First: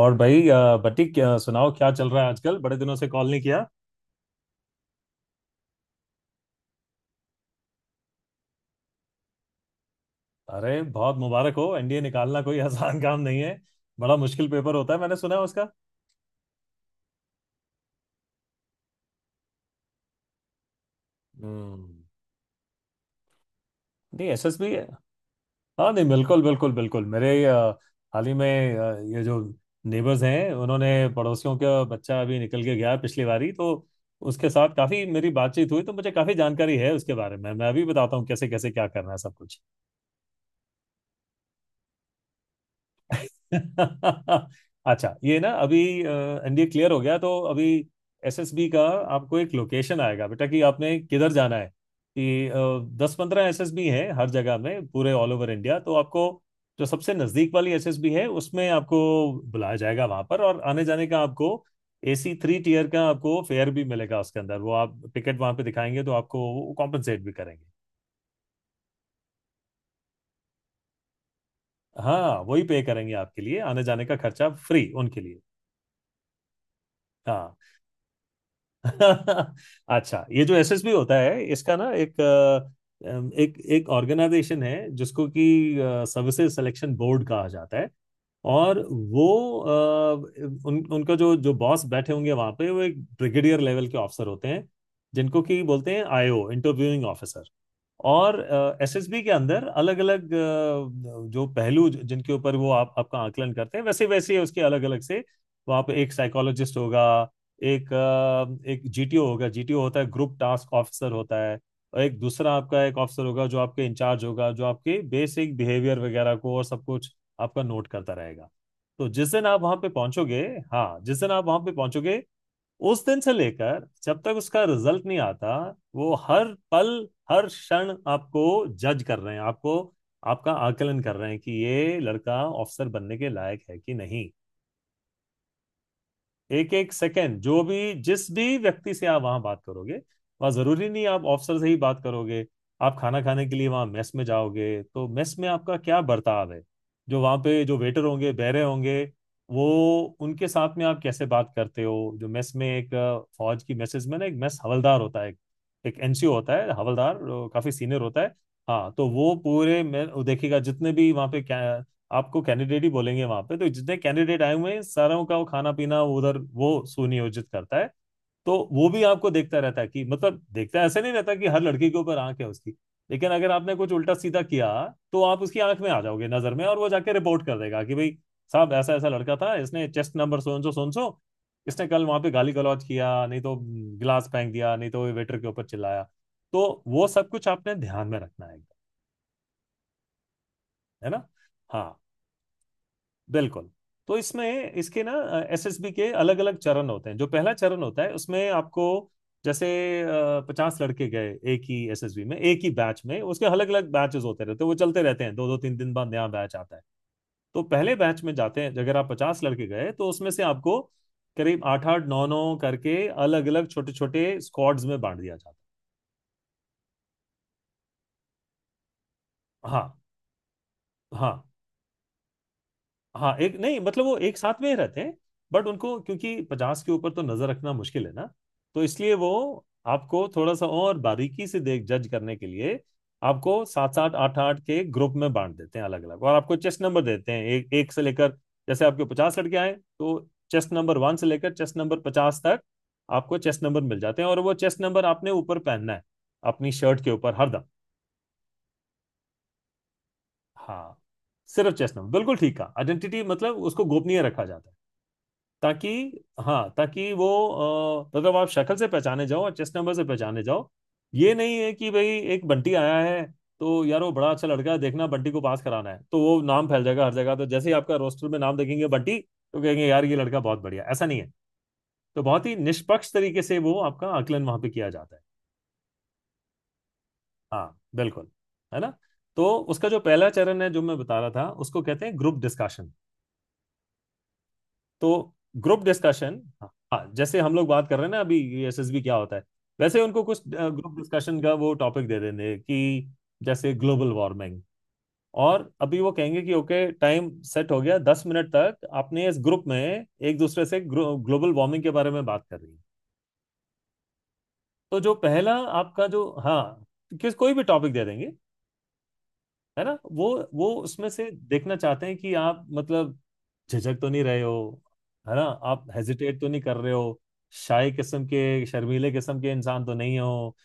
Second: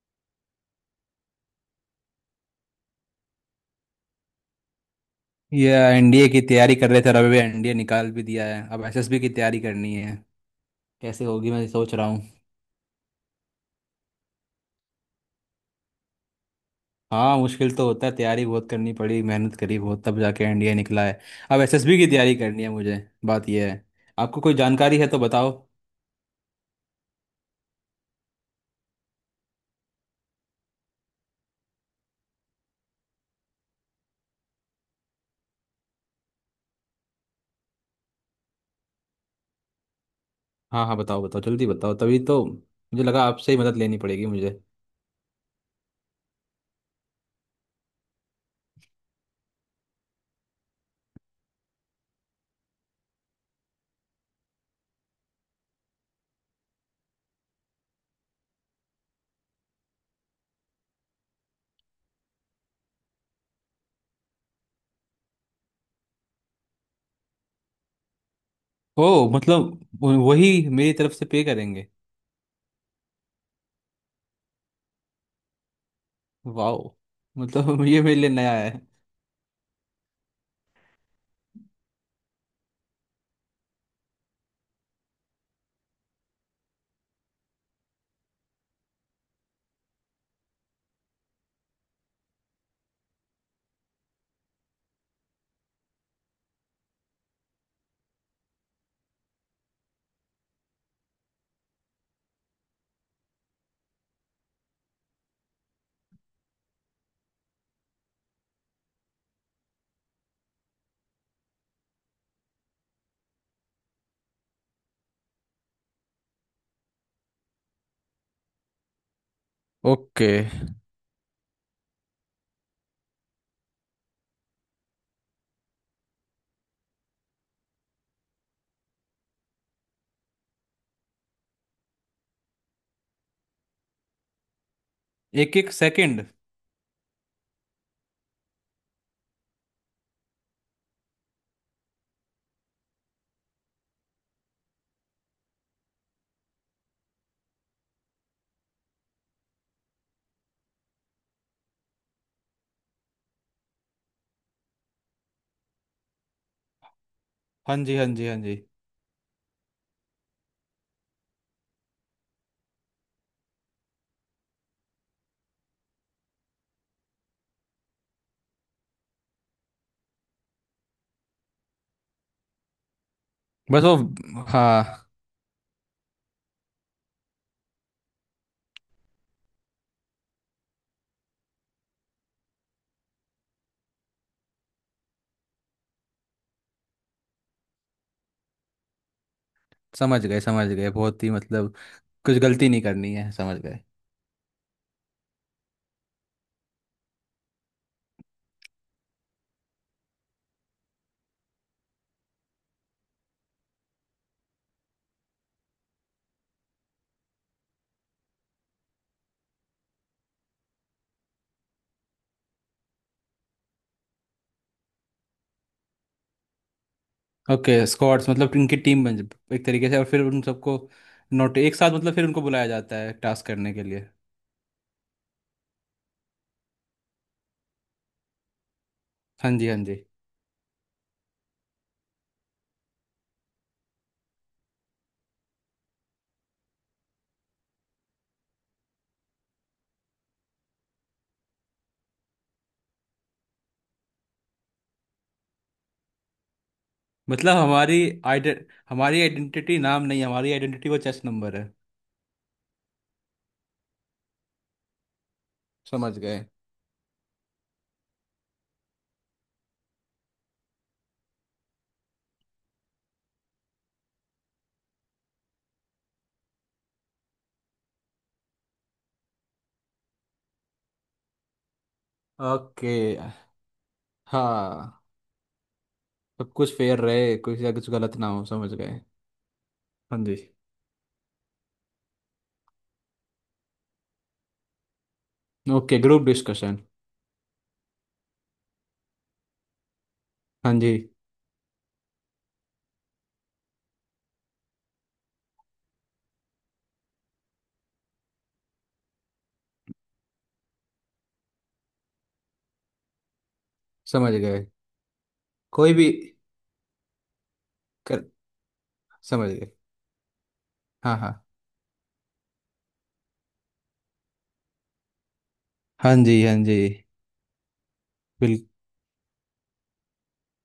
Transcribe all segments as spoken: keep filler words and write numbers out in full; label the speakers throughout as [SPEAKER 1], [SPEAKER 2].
[SPEAKER 1] और भाई अ, बटी क्या सुनाओ, क्या चल रहा है आजकल? बड़े दिनों से कॉल नहीं किया।
[SPEAKER 2] ये एनडीए की तैयारी कर रहे थे, रवि। एन डी ए निकाल भी दिया है, अब एस एस बी की तैयारी करनी है।
[SPEAKER 1] अरे बहुत
[SPEAKER 2] कैसे होगी,
[SPEAKER 1] मुबारक हो,
[SPEAKER 2] मैं सोच
[SPEAKER 1] एनडीए
[SPEAKER 2] रहा हूँ।
[SPEAKER 1] निकालना कोई आसान काम नहीं है। बड़ा मुश्किल पेपर होता है, मैंने सुना है उसका।
[SPEAKER 2] हाँ, मुश्किल तो होता है, तैयारी बहुत करनी पड़ी। मेहनत करी बहुत, तब जाके एन डी ए निकला है। अब
[SPEAKER 1] हम्म
[SPEAKER 2] एसएसबी की तैयारी करनी है मुझे। बात यह है,
[SPEAKER 1] नहीं,
[SPEAKER 2] आपको कोई
[SPEAKER 1] एसएसबी है।
[SPEAKER 2] जानकारी है तो बताओ।
[SPEAKER 1] हाँ नहीं, बिल्कुल बिल्कुल बिल्कुल। मेरे अ, हाल ही में अ, ये जो नेबर्स हैं उन्होंने, पड़ोसियों का बच्चा अभी निकल के गया है पिछली बारी तो। उसके साथ काफी मेरी बातचीत हुई तो मुझे काफी जानकारी है उसके बारे में। मैं अभी बताता हूँ कैसे कैसे क्या करना है सब कुछ।
[SPEAKER 2] हाँ हाँ, बताओ बताओ जल्दी बताओ। तभी तो मुझे लगा आपसे ही मदद लेनी पड़ेगी मुझे।
[SPEAKER 1] अच्छा ये ना, अभी एनडीए क्लियर हो गया तो अभी एसएसबी का आपको एक लोकेशन आएगा बेटा कि आपने किधर जाना है। कि दस पंद्रह एसएसबी हैं हर जगह में, पूरे ऑल ओवर इंडिया, तो आपको जो सबसे नजदीक वाली एसएसबी है उसमें आपको बुलाया जाएगा वहां पर। और आने जाने का आपको एसी थ्री टीयर का आपको फेयर भी मिलेगा उसके अंदर। वो आप टिकट वहां पे दिखाएंगे तो आपको कॉम्पनसेट भी करेंगे।
[SPEAKER 2] ओ, मतलब वो- वही मेरी तरफ से पे करेंगे।
[SPEAKER 1] हाँ वही पे करेंगे, आपके लिए आने जाने का खर्चा फ्री उनके लिए।
[SPEAKER 2] वाह।
[SPEAKER 1] हाँ।
[SPEAKER 2] मतलब ये मेरे लिए नया है।
[SPEAKER 1] अच्छा, ये जो एसएसबी होता है इसका ना एक अ, अम, एक एक ऑर्गेनाइजेशन है जिसको कि सर्विसेज सिलेक्शन बोर्ड कहा जाता है। और वो अ, उन उनका जो जो बॉस बैठे होंगे वहां पे, वो एक ब्रिगेडियर लेवल के ऑफिसर होते हैं जिनको कि बोलते हैं आईओ, इंटरव्यूइंग ऑफिसर। और एसएसबी के अंदर अलग अलग जो पहलू ज- जिनके ऊपर वो आप आपका आकलन करते हैं, वैसे वैसे उसके अलग अलग से वहाँ पे एक साइकोलॉजिस्ट होगा, एक अ, एक जीटीओ होगा। जीटीओ होता है ग्रुप टास्क ऑफिसर होता है। और एक दूसरा आपका एक ऑफिसर होगा जो आपके इंचार्ज होगा, जो आपके बेसिक बिहेवियर वगैरह को और सब कुछ आपका नोट करता रहेगा। तो जिस दिन आप वहाँ पे
[SPEAKER 2] ओके।
[SPEAKER 1] पहुंचोगे, हाँ, जिस दिन आप वहाँ पे पहुंचोगे, उस दिन से लेकर जब तक उसका रिजल्ट नहीं आता, वो हर पल हर क्षण आपको जज कर रहे हैं, आपको, आपका आकलन कर रहे हैं कि ये लड़का ऑफिसर बनने के लायक है कि नहीं।
[SPEAKER 2] एक एक सेकंड।
[SPEAKER 1] एक एक सेकंड जो भी, जिस भी व्यक्ति से आप वहां बात करोगे, वहां जरूरी नहीं आप ऑफिसर से ही बात करोगे। आप खाना खाने के लिए वहां मेस में जाओगे तो मेस में आपका क्या बर्ताव है, जो वहां पे जो वेटर होंगे, बैरे होंगे, वो, उनके साथ में आप कैसे बात करते हो। जो मेस में एक अ, फौज की मेसेज में ना एक मेस हवलदार होता है, एक एनसीओ होता है। हवलदार अ, काफी
[SPEAKER 2] हाँ जी
[SPEAKER 1] सीनियर
[SPEAKER 2] हाँ
[SPEAKER 1] होता
[SPEAKER 2] जी
[SPEAKER 1] है।
[SPEAKER 2] हाँ जी।
[SPEAKER 1] हाँ तो वो पूरे मैं वो देखेगा, जितने भी वहाँ पे क्या, आपको कैंडिडेट ही बोलेंगे वहां पे, तो जितने कैंडिडेट आए हुए हैं सारों का वो खाना पीना उधर वो सुनियोजित करता है। तो वो भी आपको देखता रहता है कि, मतलब देखता है, ऐसा नहीं रहता कि हर लड़की के ऊपर आंख है उसकी, लेकिन अगर आपने
[SPEAKER 2] बस
[SPEAKER 1] कुछ
[SPEAKER 2] वो।
[SPEAKER 1] उल्टा सीधा किया
[SPEAKER 2] हाँ।
[SPEAKER 1] तो आप उसकी आंख में आ जाओगे, नजर में, और वो जाके रिपोर्ट कर देगा कि भाई साहब ऐसा ऐसा लड़का था, इसने चेस्ट नंबर सोन सो सोन सो, इसने कल वहां पे गाली गलौज किया, नहीं तो गिलास फेंक दिया, नहीं तो वेटर के ऊपर चिल्लाया। तो वो सब कुछ आपने ध्यान में रखना है
[SPEAKER 2] समझ गए समझ गए,
[SPEAKER 1] है
[SPEAKER 2] बहुत
[SPEAKER 1] ना।
[SPEAKER 2] ही मतलब,
[SPEAKER 1] हाँ
[SPEAKER 2] कुछ गलती नहीं करनी है, समझ
[SPEAKER 1] बिल्कुल।
[SPEAKER 2] गए।
[SPEAKER 1] तो इसमें इसके ना एसएसबी के अलग अलग चरण होते हैं। जो पहला चरण होता है उसमें आपको, जैसे पचास लड़के गए एक ही एसएसबी में एक ही बैच में, उसके अलग अलग बैचेस होते रहते हैं वो चलते रहते हैं, दो दो तीन दिन बाद नया बैच आता है। तो पहले बैच में जाते हैं, अगर आप पचास लड़के गए तो उसमें से आपको करीब आठ आठ नौ नौ करके अलग अलग छोटे छोटे स्क्वाड्स में बांट दिया जाता
[SPEAKER 2] ओके, स्क्वाड्स मतलब इनकी टीम बन एक
[SPEAKER 1] है। हाँ
[SPEAKER 2] तरीके से, और फिर उन सबको
[SPEAKER 1] हाँ।
[SPEAKER 2] नोट एक साथ, मतलब फिर उनको बुलाया जाता है
[SPEAKER 1] हाँ
[SPEAKER 2] टास्क
[SPEAKER 1] एक
[SPEAKER 2] करने
[SPEAKER 1] नहीं,
[SPEAKER 2] के
[SPEAKER 1] मतलब
[SPEAKER 2] लिए।
[SPEAKER 1] वो एक साथ में ही रहते हैं, बट उनको, क्योंकि पचास के ऊपर तो नजर रखना मुश्किल है ना, तो इसलिए वो
[SPEAKER 2] हाँ जी हाँ जी।
[SPEAKER 1] आपको थोड़ा सा और बारीकी से देख, जज करने के लिए आपको सात सात आठ आठ के ग्रुप में बांट देते हैं अलग अलग। और आपको चेस्ट नंबर देते हैं एक एक से लेकर, जैसे आपके पचास लड़के आए, तो चेस्ट नंबर वन से लेकर चेस्ट नंबर पचास तक आपको चेस्ट नंबर मिल जाते हैं। और वो चेस्ट नंबर आपने ऊपर पहनना है अपनी शर्ट के ऊपर
[SPEAKER 2] मतलब
[SPEAKER 1] हरदम।
[SPEAKER 2] हमारी आइडे हमारी आइडेंटिटी नाम नहीं है, हमारी आइडेंटिटी
[SPEAKER 1] हाँ,
[SPEAKER 2] वो चेस्ट नंबर है।
[SPEAKER 1] सिर्फ चेस्ट नंबर, बिल्कुल ठीक है, आइडेंटिटी मतलब उसको गोपनीय रखा जाता है ताकि,
[SPEAKER 2] समझ गए।
[SPEAKER 1] हाँ, ताकि वो, अ, मतलब आप शक्ल से पहचाने जाओ और चेस्ट नंबर से पहचाने जाओ। ये नहीं है कि भाई एक बंटी आया है तो यार वो बड़ा अच्छा लड़का है, देखना बंटी को पास कराना है, तो वो नाम फैल जाएगा हर जगह, तो जैसे ही आपका रोस्टर में नाम देखेंगे बंटी, तो कहेंगे यार ये लड़का बहुत बढ़िया, ऐसा नहीं है। तो बहुत ही
[SPEAKER 2] ओके।
[SPEAKER 1] निष्पक्ष तरीके से वो आपका आकलन वहां पे किया
[SPEAKER 2] हाँ,
[SPEAKER 1] जाता है।
[SPEAKER 2] सब कुछ फेयर रहे, कुछ या
[SPEAKER 1] हाँ
[SPEAKER 2] कुछ गलत ना
[SPEAKER 1] बिल्कुल।
[SPEAKER 2] हो, समझ
[SPEAKER 1] है ना।
[SPEAKER 2] गए।
[SPEAKER 1] तो उसका जो
[SPEAKER 2] हाँ
[SPEAKER 1] पहला
[SPEAKER 2] जी।
[SPEAKER 1] चरण है जो मैं बता रहा था उसको कहते हैं ग्रुप डिस्कशन। तो group
[SPEAKER 2] okay, group
[SPEAKER 1] discussion,
[SPEAKER 2] discussion.
[SPEAKER 1] हाँ, जैसे हम लोग बात कर रहे हैं ना अभी एसएसबी क्या होता है, वैसे उनको कुछ
[SPEAKER 2] हाँ जी।
[SPEAKER 1] ग्रुप डिस्कशन का वो टॉपिक दे देंगे कि, जैसे ग्लोबल वार्मिंग, और अभी वो कहेंगे कि ओके टाइम सेट हो गया, दस मिनट तक आपने इस ग्रुप में एक दूसरे से ग्लोबल वार्मिंग के बारे में बात कर रही है।
[SPEAKER 2] समझ गए।
[SPEAKER 1] तो जो पहला
[SPEAKER 2] कोई
[SPEAKER 1] आपका
[SPEAKER 2] भी।
[SPEAKER 1] जो, हाँ, किस कोई भी टॉपिक दे
[SPEAKER 2] कर
[SPEAKER 1] देंगे,
[SPEAKER 2] समझ गए।
[SPEAKER 1] है ना। वो वो उसमें
[SPEAKER 2] हाँ
[SPEAKER 1] से
[SPEAKER 2] हाँ।
[SPEAKER 1] देखना चाहते हैं कि आप, मतलब, झिझक तो नहीं रहे हो, है ना, आप
[SPEAKER 2] हाँ जी
[SPEAKER 1] हेजिटेट तो
[SPEAKER 2] हाँ
[SPEAKER 1] नहीं
[SPEAKER 2] जी।
[SPEAKER 1] कर रहे हो, शाय किस्म के
[SPEAKER 2] बिल
[SPEAKER 1] शर्मीले किस्म के इंसान तो नहीं हो।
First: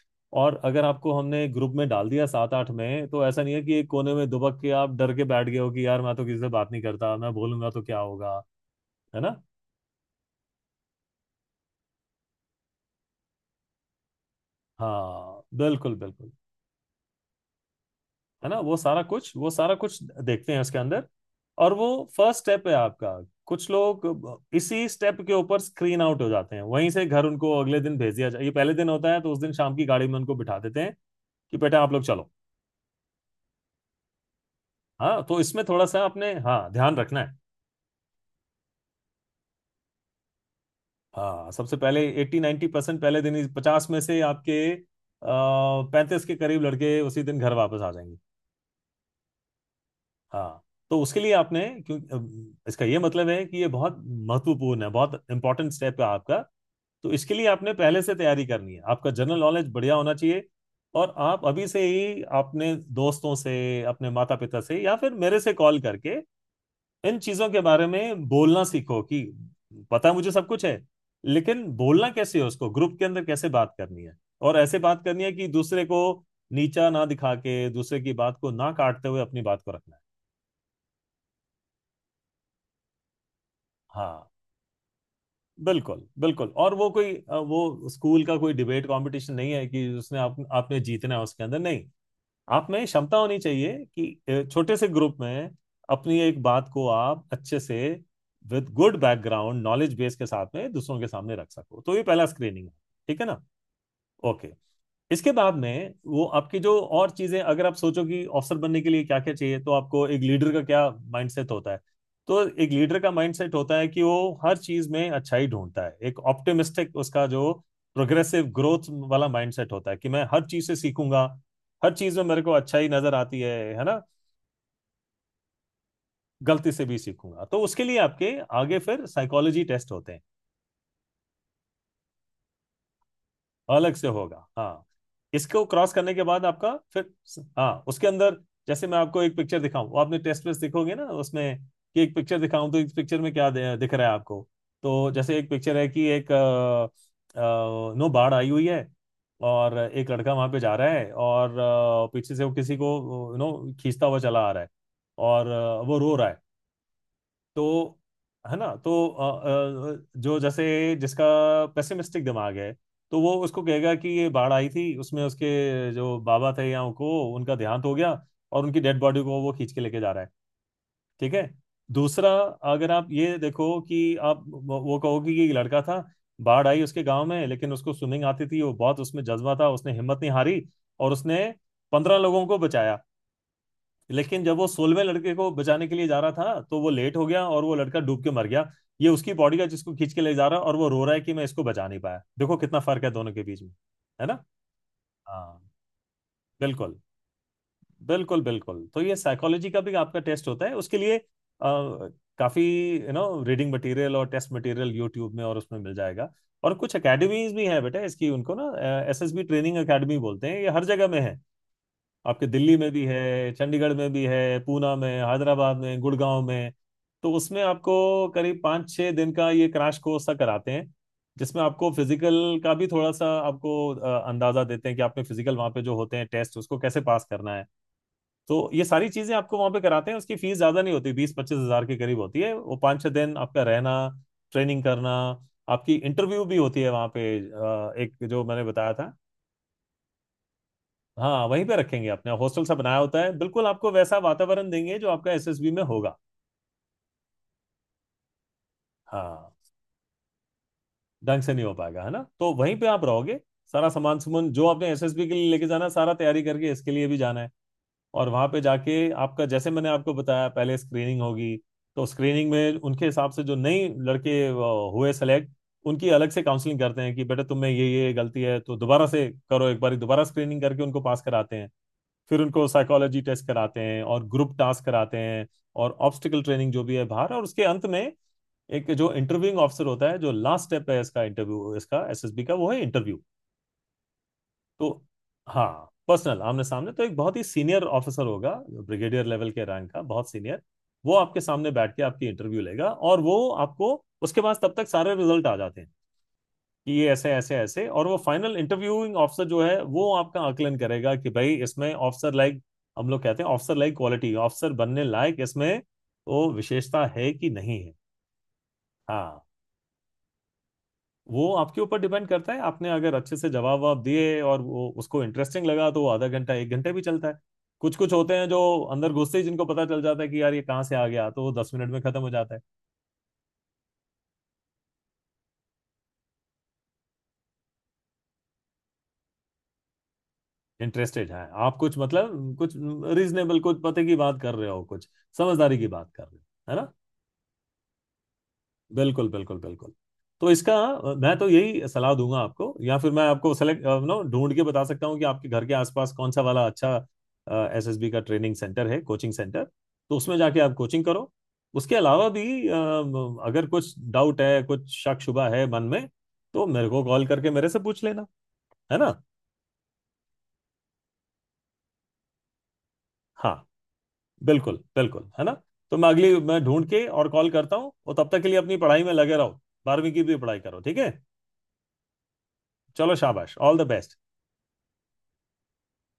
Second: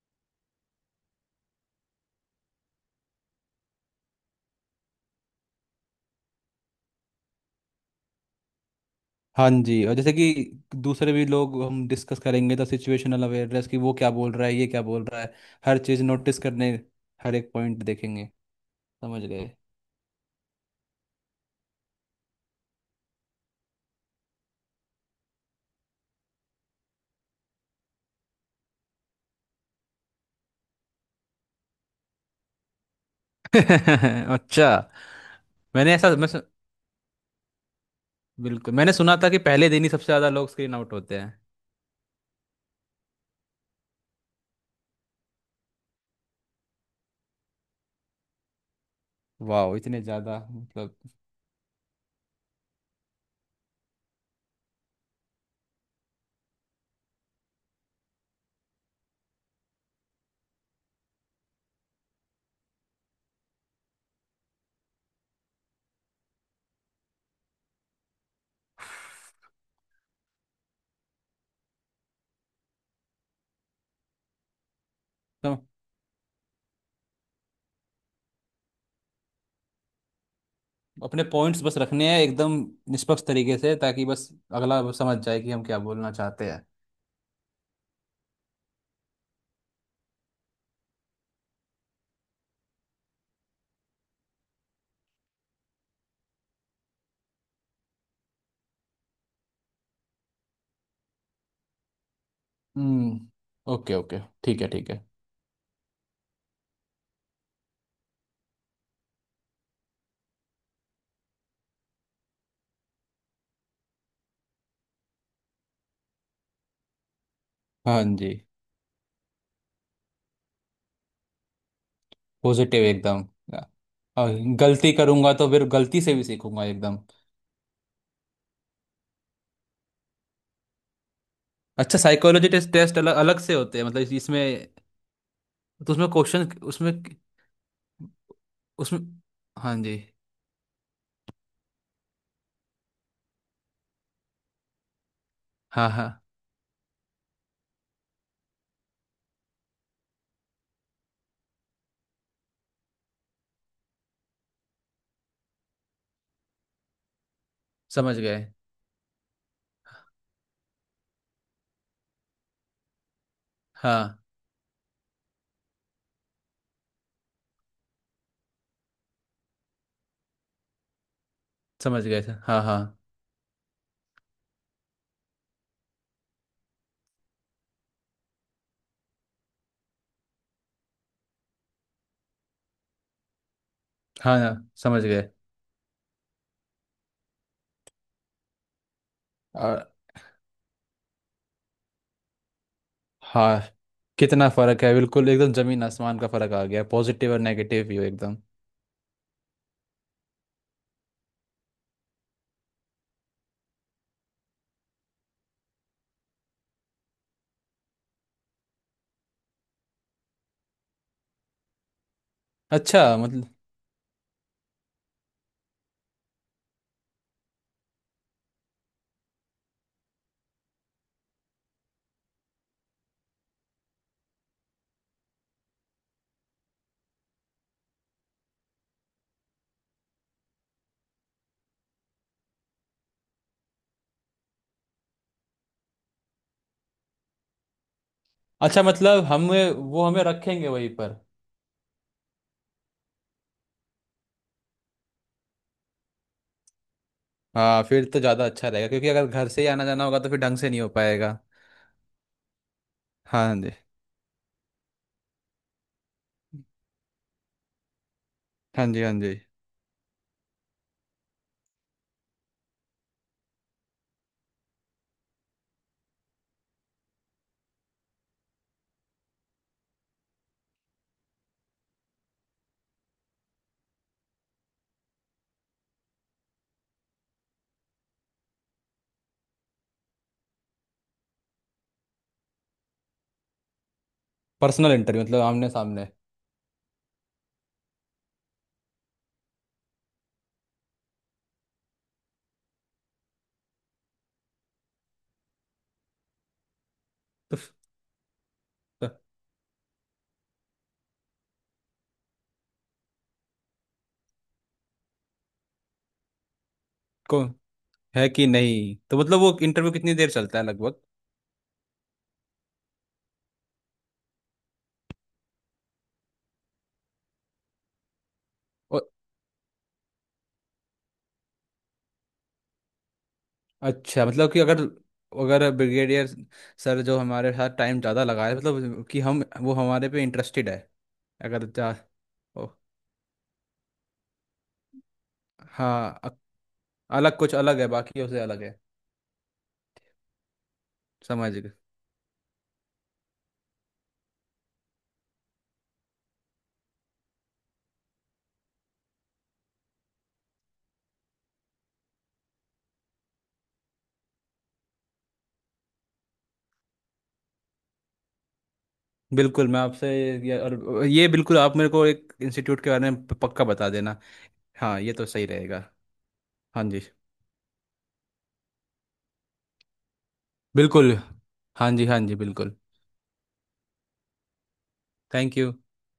[SPEAKER 1] और अगर आपको हमने ग्रुप में डाल दिया सात आठ में, तो ऐसा नहीं है कि एक कोने में दुबक के आप डर के बैठ गए हो कि यार मैं तो किसी से बात नहीं करता, मैं बोलूंगा तो क्या होगा, है ना।
[SPEAKER 2] हाँ जी, और जैसे कि दूसरे भी लोग, हम डिस्कस करेंगे तो सिचुएशनल अवेयरनेस की, वो क्या बोल रहा है, ये क्या बोल रहा है।
[SPEAKER 1] हाँ
[SPEAKER 2] हर
[SPEAKER 1] बिल्कुल
[SPEAKER 2] चीज़
[SPEAKER 1] बिल्कुल।
[SPEAKER 2] नोटिस करने, हर एक पॉइंट देखेंगे।
[SPEAKER 1] है ना। वो सारा
[SPEAKER 2] समझ
[SPEAKER 1] कुछ वो
[SPEAKER 2] गए।
[SPEAKER 1] सारा कुछ देखते हैं उसके अंदर। और वो फर्स्ट स्टेप है आपका। कुछ लोग इसी स्टेप के ऊपर स्क्रीन आउट हो जाते हैं, वहीं से घर उनको अगले दिन भेज दिया जाए, ये पहले दिन होता है तो उस दिन शाम की गाड़ी में उनको बिठा देते हैं कि बेटा आप लोग चलो।
[SPEAKER 2] अच्छा।
[SPEAKER 1] हाँ तो इसमें थोड़ा
[SPEAKER 2] मैंने
[SPEAKER 1] सा
[SPEAKER 2] ऐसा, मैं
[SPEAKER 1] आपने,
[SPEAKER 2] सु-
[SPEAKER 1] हाँ, ध्यान रखना है।
[SPEAKER 2] बिल्कुल मैंने सुना था कि पहले दिन ही सबसे ज्यादा लोग स्क्रीन आउट होते हैं।
[SPEAKER 1] हाँ सबसे पहले एट्टी नाइन्टी परसेंट, पहले दिन पचास में से आपके पैंतीस के करीब लड़के उसी दिन घर वापस आ जाएंगे।
[SPEAKER 2] वाह, इतने ज़्यादा
[SPEAKER 1] हाँ,
[SPEAKER 2] मतलब।
[SPEAKER 1] तो उसके लिए आपने, क्यों अम, इसका ये मतलब है कि ये बहुत महत्वपूर्ण है, बहुत इंपॉर्टेंट स्टेप है आपका। तो इसके लिए आपने पहले से तैयारी करनी है, आपका जनरल नॉलेज बढ़िया होना चाहिए। और आप अभी से ही अपने दोस्तों से, अपने माता पिता से, या फिर मेरे से कॉल करके इन चीजों के बारे में बोलना सीखो कि, पता मुझे सब कुछ है लेकिन बोलना कैसे है उसको, ग्रुप के अंदर कैसे बात करनी है। और ऐसे बात करनी है कि
[SPEAKER 2] तो
[SPEAKER 1] दूसरे को नीचा ना दिखा के, दूसरे की बात को ना काटते हुए अपनी बात को रखना है।
[SPEAKER 2] अपने पॉइंट्स बस रखने हैं, एकदम निष्पक्ष तरीके से, ताकि बस
[SPEAKER 1] हाँ
[SPEAKER 2] अगला वो समझ जाए कि हम क्या
[SPEAKER 1] बिल्कुल,
[SPEAKER 2] बोलना चाहते
[SPEAKER 1] बिल्कुल।
[SPEAKER 2] हैं।
[SPEAKER 1] और वो कोई अ, वो स्कूल का कोई डिबेट कंपटीशन नहीं है कि उसने आप आपने जीतना है उसके अंदर, नहीं। आप में क्षमता होनी चाहिए कि अ, छोटे से ग्रुप में अपनी एक बात को आप अच्छे से with good background knowledge base के साथ में दूसरों के सामने रख सको। तो ये पहला स्क्रीनिंग है, ठीक है ना।
[SPEAKER 2] हम्म, ओके ओके,
[SPEAKER 1] ओके।
[SPEAKER 2] ठीक है ठीक है।
[SPEAKER 1] इसके बाद में वो आपकी जो और चीजें, अगर आप सोचो कि ऑफिसर बनने के लिए क्या क्या चाहिए, तो आपको एक लीडर का क्या माइंडसेट होता है। तो एक लीडर का माइंडसेट होता है कि वो हर चीज में अच्छाई ढूंढता है, एक ऑप्टिमिस्टिक, उसका जो
[SPEAKER 2] हाँ जी।
[SPEAKER 1] प्रोग्रेसिव ग्रोथ वाला माइंडसेट होता है कि मैं हर चीज से सीखूंगा, हर चीज में मेरे को
[SPEAKER 2] पॉजिटिव
[SPEAKER 1] अच्छाई नजर
[SPEAKER 2] एकदम।
[SPEAKER 1] आती है है ना।
[SPEAKER 2] और गलती करूंगा तो फिर गलती से भी सीखूंगा,
[SPEAKER 1] गलती से भी
[SPEAKER 2] एकदम।
[SPEAKER 1] सीखूंगा, तो उसके लिए आपके आगे फिर साइकोलॉजी टेस्ट होते हैं
[SPEAKER 2] अच्छा, साइकोलॉजी टेस्ट टेस्ट अलग अलग से होते हैं
[SPEAKER 1] अलग
[SPEAKER 2] मतलब?
[SPEAKER 1] से।
[SPEAKER 2] इस- इसमें?
[SPEAKER 1] होगा हाँ इसको
[SPEAKER 2] तो
[SPEAKER 1] क्रॉस
[SPEAKER 2] उसमें
[SPEAKER 1] करने के बाद
[SPEAKER 2] क्वेश्चन?
[SPEAKER 1] आपका
[SPEAKER 2] उसमें
[SPEAKER 1] फिर, हाँ उसके अंदर, जैसे मैं
[SPEAKER 2] उसमें
[SPEAKER 1] आपको एक पिक्चर
[SPEAKER 2] हाँ
[SPEAKER 1] दिखाऊं,
[SPEAKER 2] जी।
[SPEAKER 1] वो आपने टेस्ट वेस्ट दिखोगे ना उसमें, कि एक पिक्चर दिखाऊं तो इस पिक्चर में क्या दे- दिख रहा है आपको। तो जैसे एक पिक्चर है
[SPEAKER 2] हाँ
[SPEAKER 1] कि
[SPEAKER 2] हाँ,
[SPEAKER 1] एक अ, अ, नो बाढ़ आई हुई है, और एक लड़का वहां पे जा रहा है और अ, पीछे से वो किसी को, नो खींचता हुआ चला आ रहा है, और अ, वो रो रहा है, तो,
[SPEAKER 2] समझ गए।
[SPEAKER 1] है ना। तो अ, अ, जो जैसे जिसका पेसिमिस्टिक दिमाग है, तो वो उसको कहेगा कि
[SPEAKER 2] हाँ,
[SPEAKER 1] ये बाढ़ आई थी उसमें उसके जो बाबा थे या उनको, उनका देहांत हो गया, और उनकी डेड बॉडी को वो खींच के लेके जा रहा है। ठीक है।
[SPEAKER 2] समझ गए
[SPEAKER 1] दूसरा,
[SPEAKER 2] सर, हाँ हाँ।
[SPEAKER 1] अगर आप ये देखो कि आप वो, वो कहोगे कि ये लड़का था, बाढ़ आई उसके गांव में, लेकिन उसको स्विमिंग आती थी, वो बहुत, उसमें जज्बा था, उसने हिम्मत नहीं हारी, और उसने पंद्रह लोगों को बचाया।
[SPEAKER 2] हाँ
[SPEAKER 1] लेकिन जब वो
[SPEAKER 2] हाँ,
[SPEAKER 1] सोलहवें
[SPEAKER 2] समझ गए।
[SPEAKER 1] लड़के को बचाने के लिए जा रहा था तो वो लेट हो गया और वो लड़का डूब के मर गया। ये उसकी बॉडी का
[SPEAKER 2] और
[SPEAKER 1] जिसको खींच के ले जा रहा है और वो रो रहा है कि मैं इसको बचा नहीं पाया। देखो कितना फर्क है दोनों के बीच
[SPEAKER 2] हाँ,
[SPEAKER 1] में। है ना।
[SPEAKER 2] कितना फर्क है, बिल्कुल एकदम,
[SPEAKER 1] हाँ,
[SPEAKER 2] जमीन आसमान का फर्क आ गया,
[SPEAKER 1] बिल्कुल
[SPEAKER 2] पॉजिटिव और नेगेटिव व्यू एकदम।
[SPEAKER 1] बिल्कुल बिल्कुल। तो ये साइकोलॉजी का भी आपका टेस्ट होता है उसके लिए अ, काफी यू नो रीडिंग मटेरियल और टेस्ट मटेरियल यूट्यूब में और उसमें मिल जाएगा। और कुछ एकेडमीज भी हैं बेटा इसकी, उनको ना एसएसबी ट्रेनिंग एकेडमी बोलते हैं। ये हर जगह में है, आपके दिल्ली में
[SPEAKER 2] अच्छा
[SPEAKER 1] भी
[SPEAKER 2] मतलब।
[SPEAKER 1] है, चंडीगढ़ में भी है, पूना में, हैदराबाद में, गुड़गांव में। तो उसमें आपको करीब पाँच छः दिन का ये क्रैश कोर्स सा कराते हैं, जिसमें आपको फिजिकल का भी थोड़ा सा आपको अ, अंदाजा देते हैं कि आपने फिजिकल वहाँ पे जो होते हैं टेस्ट उसको कैसे पास करना है। तो ये सारी चीज़ें आपको वहाँ पे कराते हैं। उसकी फीस ज़्यादा नहीं होती, बीस पच्चीस हज़ार के करीब होती है। वो पाँच छः दिन आपका रहना, ट्रेनिंग करना। आपकी इंटरव्यू भी होती है वहाँ पे अ, एक जो मैंने
[SPEAKER 2] अच्छा
[SPEAKER 1] बताया था।
[SPEAKER 2] मतलब, हमें वो हमें रखेंगे वहीं पर?
[SPEAKER 1] हाँ, वहीं पे रखेंगे, अपने हॉस्टल सा बनाया होता है, बिल्कुल आपको वैसा वातावरण देंगे जो आपका एसएसबी में होगा।
[SPEAKER 2] हाँ, फिर तो ज़्यादा अच्छा रहेगा, क्योंकि अगर घर
[SPEAKER 1] हाँ,
[SPEAKER 2] से ही आना जाना होगा तो फिर ढंग से नहीं हो पाएगा।
[SPEAKER 1] ढंग से नहीं हो पाएगा, है ना, तो वहीं पे आप रहोगे।
[SPEAKER 2] हाँ जी
[SPEAKER 1] सारा सामान सुमन जो आपने एसएसबी के लिए लेके जाना है, सारा तैयारी करके इसके लिए भी जाना है। और वहां पे
[SPEAKER 2] हाँ जी
[SPEAKER 1] जाके
[SPEAKER 2] हाँ जी।
[SPEAKER 1] आपका, जैसे मैंने आपको बताया, पहले स्क्रीनिंग होगी। तो स्क्रीनिंग में उनके हिसाब से जो नई लड़के अ, हुए सेलेक्ट, उनकी अलग से काउंसलिंग करते हैं कि बेटा तुम में ये ये गलती है, तो दोबारा से करो, एक बार दोबारा स्क्रीनिंग करके उनको पास कराते हैं। फिर उनको साइकोलॉजी टेस्ट कराते हैं, और ग्रुप टास्क कराते हैं, और ऑब्स्टिकल ट्रेनिंग जो भी है बाहर। और उसके अंत में एक जो इंटरव्यूइंग ऑफिसर होता है जो लास्ट स्टेप है इसका, इंटरव्यू, इसका एसएसबी का वो है इंटरव्यू। तो
[SPEAKER 2] पर्सनल इंटरव्यू मतलब
[SPEAKER 1] हाँ,
[SPEAKER 2] आमने सामने?
[SPEAKER 1] पर्सनल आमने सामने, तो एक बहुत ही सीनियर ऑफिसर होगा, ब्रिगेडियर लेवल के रैंक का, बहुत सीनियर। वो आपके सामने बैठ के आपकी इंटरव्यू लेगा। और वो आपको, उसके बाद तब तक सारे रिजल्ट आ जाते हैं कि ये ऐसे ऐसे
[SPEAKER 2] तो फ-
[SPEAKER 1] ऐसे, और वो फाइनल इंटरव्यूइंग ऑफिसर जो है वो आपका आकलन करेगा कि भाई इसमें ऑफिसर लाइक, हम लोग कहते हैं ऑफिसर लाइक क्वालिटी, ऑफिसर बनने लायक इसमें वो विशेषता है
[SPEAKER 2] को
[SPEAKER 1] कि नहीं है।
[SPEAKER 2] है कि नहीं? तो मतलब
[SPEAKER 1] हाँ,
[SPEAKER 2] वो इंटरव्यू कितनी देर चलता है लगभग?
[SPEAKER 1] वो आपके ऊपर डिपेंड करता है। आपने अगर अच्छे से जवाब ववाब दिए और वो उसको इंटरेस्टिंग लगा तो वो आधा घंटा एक घंटे भी चलता है। कुछ कुछ होते हैं जो
[SPEAKER 2] और
[SPEAKER 1] अंदर घुसते ही जिनको पता चल जाता है कि यार ये कहाँ से आ गया, तो वो दस मिनट में खत्म हो जाता है।
[SPEAKER 2] अच्छा मतलब कि अगर अगर ब्रिगेडियर सर जो हमारे साथ टाइम ज़्यादा लगाए, मतलब कि हम वो हमारे पे इंटरेस्टेड है।
[SPEAKER 1] इंटरेस्टेड है
[SPEAKER 2] अगर
[SPEAKER 1] आप,
[SPEAKER 2] जा,
[SPEAKER 1] कुछ मतलब,
[SPEAKER 2] ओ,
[SPEAKER 1] कुछ रीजनेबल, कुछ पते की बात कर रहे हो, कुछ समझदारी की बात
[SPEAKER 2] हाँ,
[SPEAKER 1] कर
[SPEAKER 2] अ-
[SPEAKER 1] रहे हो, है ना।
[SPEAKER 2] अलग, कुछ अलग है, बाकी उसे अलग है।
[SPEAKER 1] बिल्कुल बिल्कुल बिल्कुल। तो इसका अ, मैं तो
[SPEAKER 2] समझ गए।
[SPEAKER 1] यही सलाह दूंगा आपको, या फिर मैं आपको सेलेक्ट नो ढूंढ के बता सकता हूँ कि आपके घर के आसपास कौन सा वाला अच्छा एसएसबी का ट्रेनिंग सेंटर है, कोचिंग सेंटर। तो उसमें जाके आप कोचिंग करो। उसके अलावा भी अ, अगर कुछ डाउट है, कुछ शक शुबा है मन में, तो मेरे को कॉल करके मेरे से पूछ लेना, है ना।
[SPEAKER 2] बिल्कुल, मैं आपसे, ये और ये बिल्कुल, आप मेरे को एक इंस्टीट्यूट के बारे में प-
[SPEAKER 1] हाँ,
[SPEAKER 2] पक्का बता देना।
[SPEAKER 1] बिल्कुल
[SPEAKER 2] हाँ, ये तो
[SPEAKER 1] बिल्कुल, है
[SPEAKER 2] सही
[SPEAKER 1] ना।
[SPEAKER 2] रहेगा।
[SPEAKER 1] तो मैं अगली, मैं
[SPEAKER 2] हाँ
[SPEAKER 1] ढूंढ
[SPEAKER 2] जी
[SPEAKER 1] के और कॉल करता हूँ। और तब तक के लिए अपनी पढ़ाई में लगे रहो। बारहवीं की भी पढ़ाई करो, ठीक है।
[SPEAKER 2] बिल्कुल। हाँ जी हाँ जी बिल्कुल।
[SPEAKER 1] चलो शाबाश, all the best.
[SPEAKER 2] Thank you.